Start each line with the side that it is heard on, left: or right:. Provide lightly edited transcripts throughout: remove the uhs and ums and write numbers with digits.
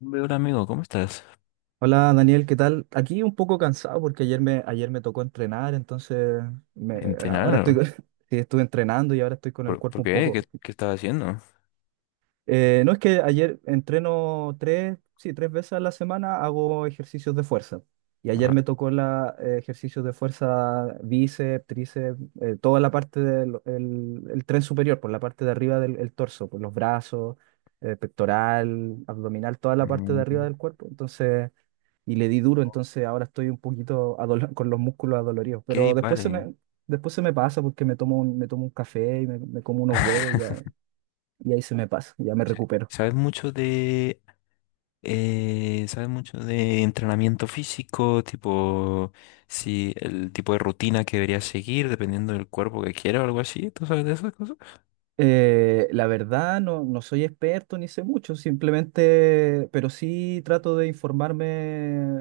left: Hombre, hola amigo, ¿cómo estás?
right: Hola Daniel, ¿qué tal? Aquí un poco cansado porque ayer me tocó entrenar, entonces me- ahora estoy,
left: ¿Entrenar?
right: sí, estuve entrenando y ahora estoy con el
left: Por
right: cuerpo un
left: qué? Qué?
right: poco.
left: ¿Qué estás haciendo?
right: No es que ayer entreno 3, sí, 3 veces a la semana hago ejercicios de fuerza. Y ayer
left: Ah,
right: me tocó ejercicios de fuerza, bíceps, tríceps, toda la parte del el tren superior, por la parte de arriba del el torso, por los brazos, pectoral, abdominal, toda la parte de arriba
left: mm,
right: del cuerpo. Entonces y le di duro, entonces ahora estoy un poquito con los músculos adoloridos,
left: ok,
right: pero
left: vale.
right: después se me pasa porque me tomo un café y me como unos huevos y ya, y ahí se me pasa, ya
left: O
right: me
left: sea,
right: recupero.
left: ¿sabes mucho de sabes mucho de entrenamiento físico? Tipo, si el tipo de rutina que deberías seguir dependiendo del cuerpo que quieras o algo así. ¿Tú sabes de esas cosas?
right: La verdad, no, no soy experto ni sé mucho, simplemente, pero sí trato de informarme,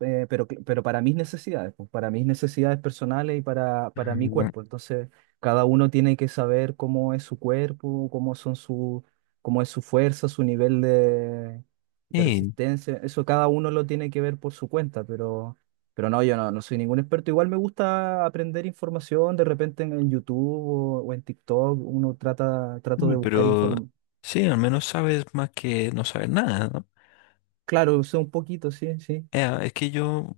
right: pero para mis necesidades, pues, para mis necesidades personales y para mi
left: Mm,
right: cuerpo. Entonces, cada uno tiene que saber cómo es su cuerpo, cómo es su fuerza, su nivel de
left: sí,
right: resistencia. Eso cada uno lo tiene que ver por su cuenta, pero no, yo no, no soy ningún experto. Igual me gusta aprender información, de repente en YouTube o en TikTok uno trato
left: hombre,
right: de buscar
left: pero
right: información.
left: sí, al menos sabes más que no saber nada, ¿no?
right: Claro, sé un poquito, sí, sí.
left: Es que yo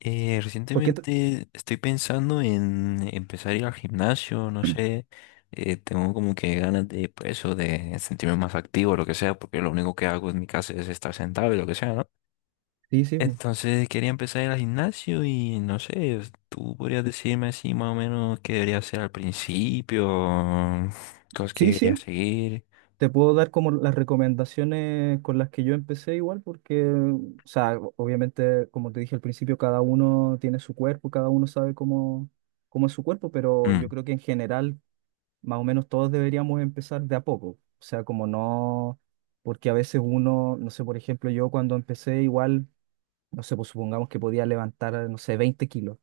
right: Porque t-
left: recientemente estoy pensando en empezar a ir al gimnasio, no sé, tengo como que ganas de, pues, eso, de sentirme más activo, lo que sea, porque lo único que hago en mi casa es estar sentado y lo que sea, ¿no?
right: sí, sí. Po.
left: Entonces quería empezar a ir al gimnasio y no sé, tú podrías decirme así más o menos qué debería hacer al principio, cosas que
right: Sí,
left: debería
right: sí.
left: seguir.
right: Te puedo dar como las recomendaciones con las que yo empecé igual, porque, o sea, obviamente, como te dije al principio, cada uno tiene su cuerpo, cada uno sabe cómo es su cuerpo, pero yo
left: Mm,
right: creo que en general más o menos todos deberíamos empezar de a poco. O sea, como no, porque a veces uno, no sé, por ejemplo, yo cuando empecé igual, no sé, pues supongamos que podía levantar, no sé, 20 kilos.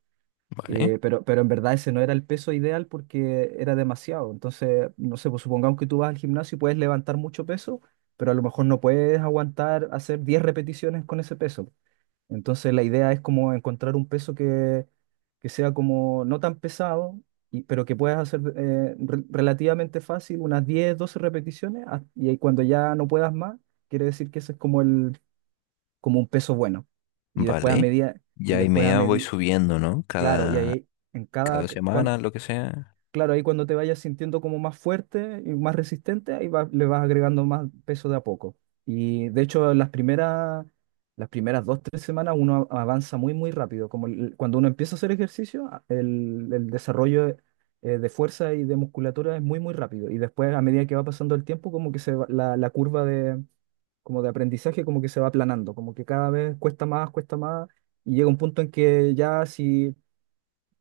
left: vale,
right: Pero en verdad ese no era el peso ideal porque era demasiado. Entonces, no sé, pues supongamos que tú vas al gimnasio y puedes levantar mucho peso, pero a lo mejor no puedes aguantar hacer 10 repeticiones con ese peso. Entonces la idea es como encontrar un peso que sea como no tan pesado, y, pero que puedas hacer relativamente fácil, unas 10 12 repeticiones, ah, y ahí cuando ya no puedas más, quiere decir que ese es como el, como un peso bueno. Y después a
left: vale.
right: medida, y
left: Ya y
right: después a
left: media voy
right: medida,
left: subiendo, ¿no?
right: claro, y
left: Cada,
right: ahí en cada,
left: cada semana, lo que sea.
right: claro, ahí cuando te vayas sintiendo como más fuerte y más resistente, ahí le vas agregando más peso de a poco. Y de hecho, las primeras 2, 3 semanas uno avanza muy, muy rápido. Cuando uno empieza a hacer ejercicio, el desarrollo de fuerza y de musculatura es muy, muy rápido. Y después, a medida que va pasando el tiempo, como que la curva como de aprendizaje como que se va aplanando, como que cada vez cuesta más, y llega un punto en que ya si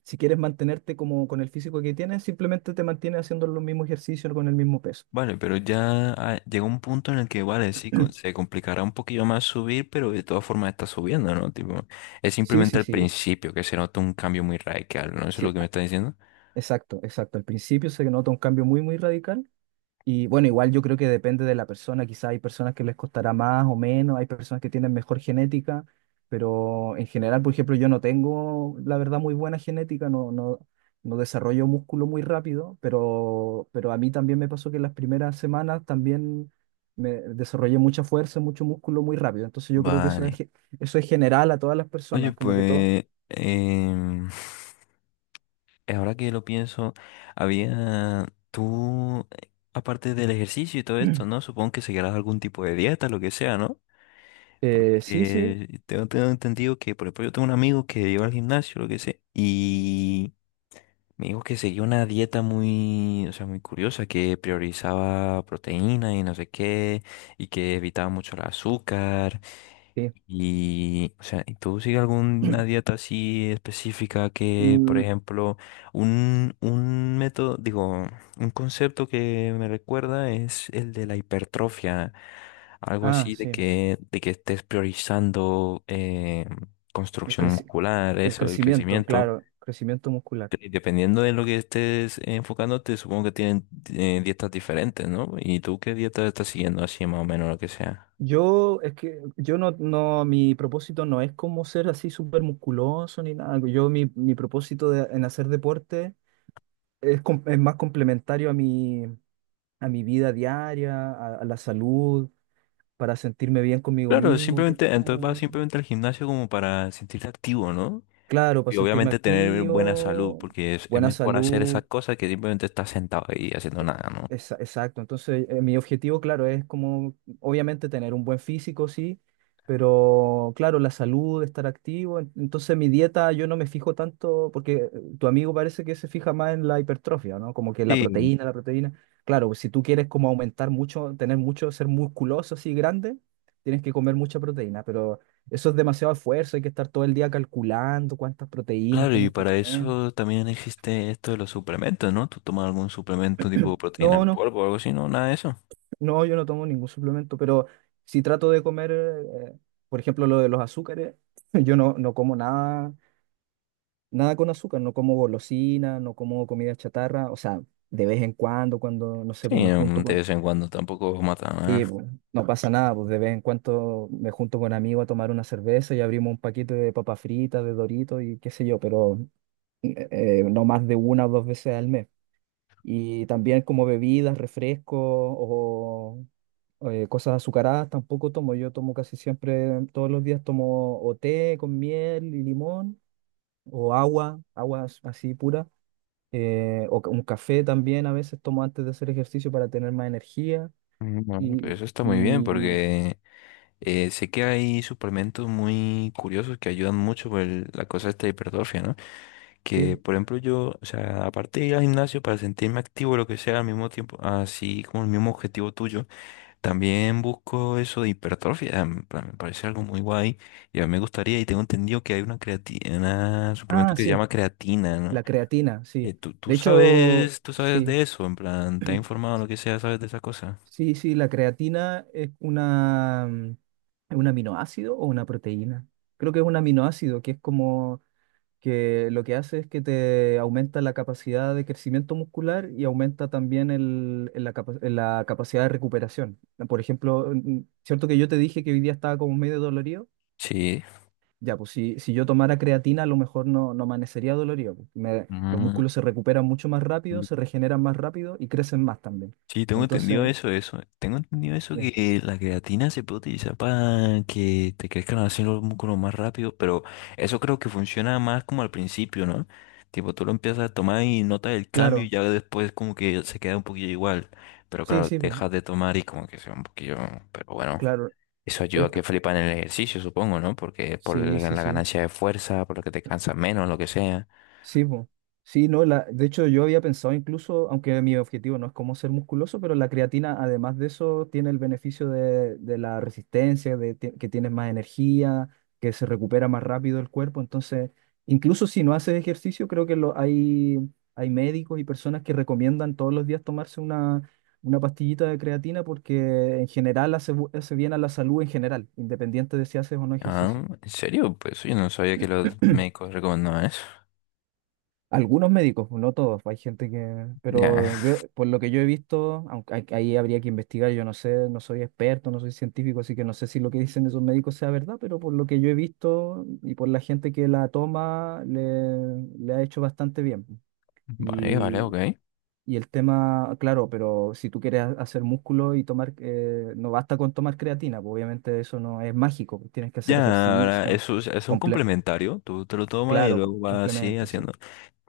right: si quieres mantenerte como con el físico que tienes, simplemente te mantienes haciendo los mismos ejercicios con el mismo peso.
left: Vale, pero ya, llega un punto en el que, vale, sí, se complicará un poquillo más subir, pero de todas formas está subiendo, ¿no? Tipo, es
right: Sí,
left: simplemente
right: sí,
left: al
right: sí,
left: principio que se nota un cambio muy radical, ¿no? Eso es lo
right: sí,
left: que me está diciendo.
right: exacto, exacto. Al principio se nota un cambio muy, muy radical. Y bueno, igual yo creo que depende de la persona, quizá hay personas que les costará más o menos, hay personas que tienen mejor genética, pero en general, por ejemplo, yo no tengo, la verdad, muy buena genética, no, no, no desarrollo músculo muy rápido, pero a mí también me pasó que en las primeras semanas también me desarrollé mucha fuerza, mucho músculo muy rápido, entonces yo creo que
left: Vale.
right: eso es general a todas las
left: Oye,
right: personas, como que todo.
left: pues, ahora que lo pienso, había tú, aparte del ejercicio y todo esto, ¿no? Supongo que seguirás algún tipo de dieta, lo que sea, ¿no?
right: Sí, sí,
left: Porque tengo entendido que, por ejemplo, yo tengo un amigo que iba al gimnasio, lo que sea, y... Me dijo que seguía una dieta muy, o sea, muy curiosa, que priorizaba proteína y no sé qué, y que evitaba mucho el azúcar.
right: sí.
left: Y, o sea, ¿Tú sigues alguna dieta así específica que, por
right: Mm,
left: ejemplo, un método, digo, un concepto que me recuerda es el de la hipertrofia, algo
right: ah,
left: así de
right: sí,
left: que, de que estés priorizando
right: el
left: construcción
right: creci-
left: muscular,
right: el
left: eso, el
right: crecimiento,
left: crecimiento.
right: claro, crecimiento muscular.
left: Y dependiendo de lo que estés enfocándote, supongo que tienen dietas diferentes, ¿no? ¿Y tú qué dieta estás siguiendo así más o menos lo que sea?
right: Es que yo no, no, mi propósito no es como ser así súper musculoso ni nada. Mi propósito en hacer deporte es más complementario a mi vida diaria, a la salud, para sentirme bien conmigo
left: Claro,
right: mismo,
left: simplemente, entonces vas
right: como,
left: simplemente al gimnasio como para sentirte activo, ¿no?
right: claro, para
left: Y
right: sentirme
left: obviamente tener buena salud,
right: activo,
left: porque es
right: buena
left: mejor hacer esas
right: salud.
left: cosas que simplemente estar sentado ahí haciendo nada, ¿no?
right: Exacto, entonces mi objetivo, claro, es como obviamente tener un buen físico, sí, pero claro, la salud, estar activo, entonces mi dieta yo no me fijo tanto, porque tu amigo parece que se fija más en la hipertrofia, ¿no? Como que
left: Sí,
right: la proteína, claro, si tú quieres como aumentar mucho, tener mucho, ser musculoso así grande, tienes que comer mucha proteína, pero eso es demasiado esfuerzo, hay que estar todo el día calculando cuántas proteínas
left: claro, y
right: tienes que
left: para
right: comer.
left: eso también existe esto de los suplementos, ¿no? ¿Tú tomas algún suplemento tipo proteína
right: No,
left: en
right: no.
left: polvo o algo así, no? Nada de eso.
right: No, yo no tomo ningún suplemento, pero si trato de comer, por ejemplo, lo de los azúcares, yo no, no como nada, nada con azúcar, no como golosina, no como comida chatarra, o sea, de vez en cuando, cuando, no sé,
left: Sí,
right: pues me junto
left: de
right: con.
left: vez en cuando tampoco mata
right: Sí,
left: nada.
right: pues, no pasa nada, pues de vez en cuando me junto con amigos a tomar una cerveza y abrimos un paquete de papas fritas, de Doritos y qué sé yo, pero no más de 1 o 2 veces al mes. Y también como bebidas, refrescos o cosas azucaradas tampoco tomo. Yo tomo casi siempre, todos los días tomo o té con miel y limón, o agua, agua así pura, o un café también a veces tomo antes de hacer ejercicio para tener más energía.
left: No, pero
right: Y,
left: eso está muy bien
right: y
left: porque sé que hay suplementos muy curiosos que ayudan mucho con la cosa esta de hipertrofia, ¿no? Que,
right: sí.
left: por ejemplo, yo, o sea, aparte de ir al gimnasio para sentirme activo, lo que sea, al mismo tiempo, así como el mismo objetivo tuyo, también busco eso de hipertrofia, en plan, me parece algo muy guay y a mí me gustaría y tengo entendido que hay una creatina, una suplemento
right: Ah,
left: que se
right: sí,
left: llama creatina, ¿no?
right: la creatina, sí.
left: ¿Tú, tú
right: De hecho,
left: sabes, tú sabes
right: sí.
left: de eso? En plan, ¿te has informado lo que sea, sabes de esa cosa?
right: Sí, sí, la creatina es es un aminoácido o una proteína. Creo que es un aminoácido, que es como que lo que hace es que te aumenta la capacidad de crecimiento muscular y aumenta también la capacidad de recuperación. Por ejemplo, cierto que yo te dije que hoy día estaba como medio dolorido.
left: Sí.
right: Ya, pues si yo tomara creatina, a lo mejor no, no amanecería dolorido. Pues, los músculos se recuperan mucho más rápido,
left: Mm.
right: se regeneran más rápido y crecen más también.
left: Sí, tengo entendido
right: Entonces,
left: eso, eso. Tengo entendido eso
right: sí,
left: que la creatina se puede utilizar para que te crezcan así los músculos más rápido, pero eso creo que funciona más como al principio, ¿no? Tipo, tú lo empiezas a tomar y notas el cambio y
right: claro.
left: ya después como que se queda un poquillo igual. Pero
right: Sí,
left: claro,
right: sí, po,
left: dejas de tomar y como que se va un poquillo, pero bueno.
right: claro.
left: Eso ayuda a
right: Es
left: que
right: que-
left: flipan en el ejercicio, supongo, ¿no? Porque es por
right: sí,
left: la
right: sí,
left: la
right: sí.
left: ganancia de fuerza, por lo que te cansas menos, lo que sea.
right: Sí, po. Sí, no, de hecho yo había pensado incluso, aunque mi objetivo no es como ser musculoso, pero la creatina, además de eso, tiene el beneficio de la resistencia, que tienes más energía, que se recupera más rápido el cuerpo. Entonces, incluso si no haces ejercicio, creo que hay médicos y personas que recomiendan todos los días tomarse una pastillita de creatina porque en general hace, hace bien a la salud en general, independiente de si haces o no ejercicio.
left: Ah, ¿en serio? Pues yo no sabía que los médicos recomendaban eso.
right: Algunos médicos, no todos, hay gente que... Pero
left: Ya.
right: yo, por lo que yo he visto, aunque ahí habría que investigar, yo no sé, no soy experto, no soy científico, así que no sé si lo que dicen esos médicos sea verdad, pero por lo que yo he visto y por la gente que la toma, le ha hecho bastante bien.
left: Vale, vale,
right: Y,
left: ok.
right: y el tema, claro, pero si tú quieres hacer músculo y tomar, no basta con tomar creatina, pues obviamente eso no es mágico, pues tienes que hacer
left: Ya, ahora,
right: ejercicio,
left: eso es un
right: comple-
left: complementario, tú te lo tomas y
right: claro,
left: luego vas así
right: complementos, sí.
left: haciendo.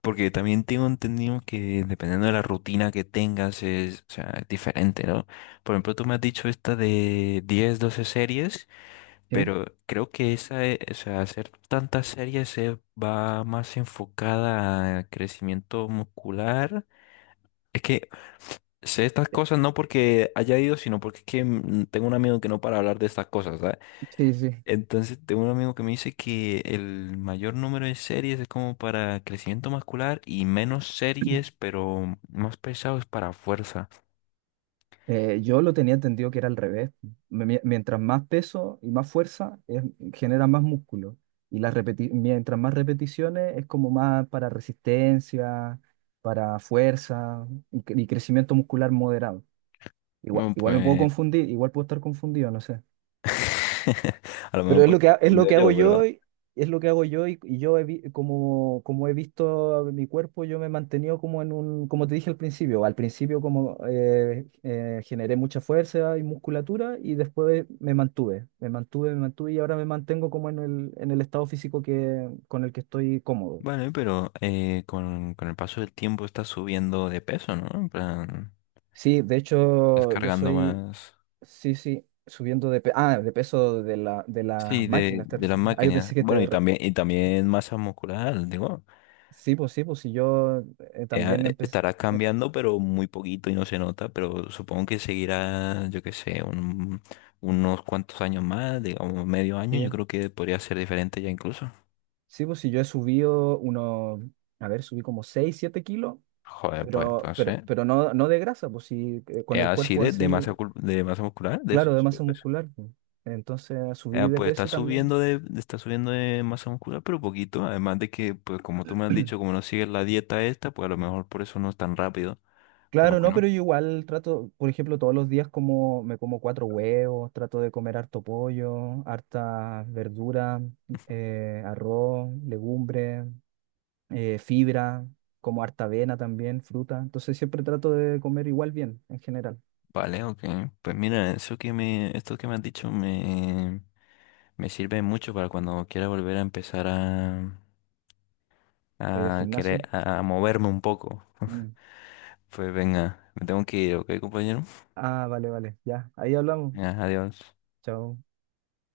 left: Porque también tengo entendido que dependiendo de la rutina que tengas es, o sea, es diferente, ¿no? Por ejemplo, tú me has dicho esta de 10-12 series,
right: ¿Sí?
left: pero creo que esa, o sea, hacer tantas series se va más enfocada a crecimiento muscular. Es que sé estas cosas no porque haya ido, sino porque es que tengo un amigo que no para hablar de estas cosas, ¿sabes?
right: Sí, sí.
left: Entonces, tengo un amigo que me dice que el mayor número de series es como para crecimiento muscular y menos series, pero más pesado es para fuerza.
right: Yo lo tenía entendido que era al revés. Mientras más peso y más fuerza, genera más músculo. Y las mientras más repeticiones, es como más para resistencia, para fuerza y crecimiento muscular moderado. Igual,
left: Bueno,
right: igual me puedo
left: pues
right: confundir, igual puedo estar confundido, no sé.
left: a lo
right: Pero
left: mejor pues, estoy
right: es lo
left: confundido
right: que hago
left: yo,
right: yo
left: pero
right: y yo como he visto mi cuerpo, yo me he mantenido como como te dije al principio como generé mucha fuerza y musculatura y después me mantuve, me mantuve, me mantuve y ahora me mantengo como en el estado físico que, con el que estoy cómodo.
left: vale. Pero con el paso del tiempo estás subiendo de peso, ¿no? En plan,
right: Sí, de hecho yo
left: descargando
right: soy,
left: más.
right: sí, sí, subiendo de peso de la, de
left: Sí,
right: las
left: de,
right: máquinas, ¿te
left: de las
right: refieres? Ah, yo
left: máquinas.
right: pensé que
left: Bueno,
right: te...
left: y
right: re-
left: también, y también masa muscular, digo.
right: Sí, pues sí, pues sí, yo también
left: eh,
right: empecé.
left: estará cambiando, pero muy poquito y no se nota, pero supongo que seguirá, yo qué sé, unos cuantos años más, digamos medio año, yo
right: Sí,
left: creo que podría ser diferente ya incluso.
right: sí, pues si yo a ver, subí como 6 7 kilos,
left: Joder, pues
right: pero, pero,
left: entonces,
right: pero no, no de grasa, pues sí, con el
left: así
right: cuerpo
left: de
right: así,
left: masa, de masa muscular, de
right: claro, de
left: esos
right: masa
left: cuerpos.
right: muscular. Pues. Entonces
left: Eh,
right: subí de
left: pues está
right: peso también.
left: subiendo de, está subiendo de masa muscular, pero poquito. Además de que, pues como tú me has dicho, como no sigues la dieta esta, pues a lo mejor por eso no es tan rápido. Pero
right: Claro, no,
left: bueno,
right: pero yo igual trato, por ejemplo, todos los días me como cuatro huevos, trato de comer harto pollo, harta verdura, arroz, legumbres, fibra, como harta avena también, fruta. Entonces siempre trato de comer igual bien en general,
left: vale, ok. Pues mira, esto que me has dicho me sirve mucho para cuando quiera volver a empezar a,
right: para ir al
left: a querer,
right: gimnasio.
left: a moverme un poco.
right: Mm.
left: Pues venga, me tengo que ir, ¿ok, compañero?
right: Ah, vale, vale, ya. Ahí hablamos.
left: Venga, adiós.
right: Chao.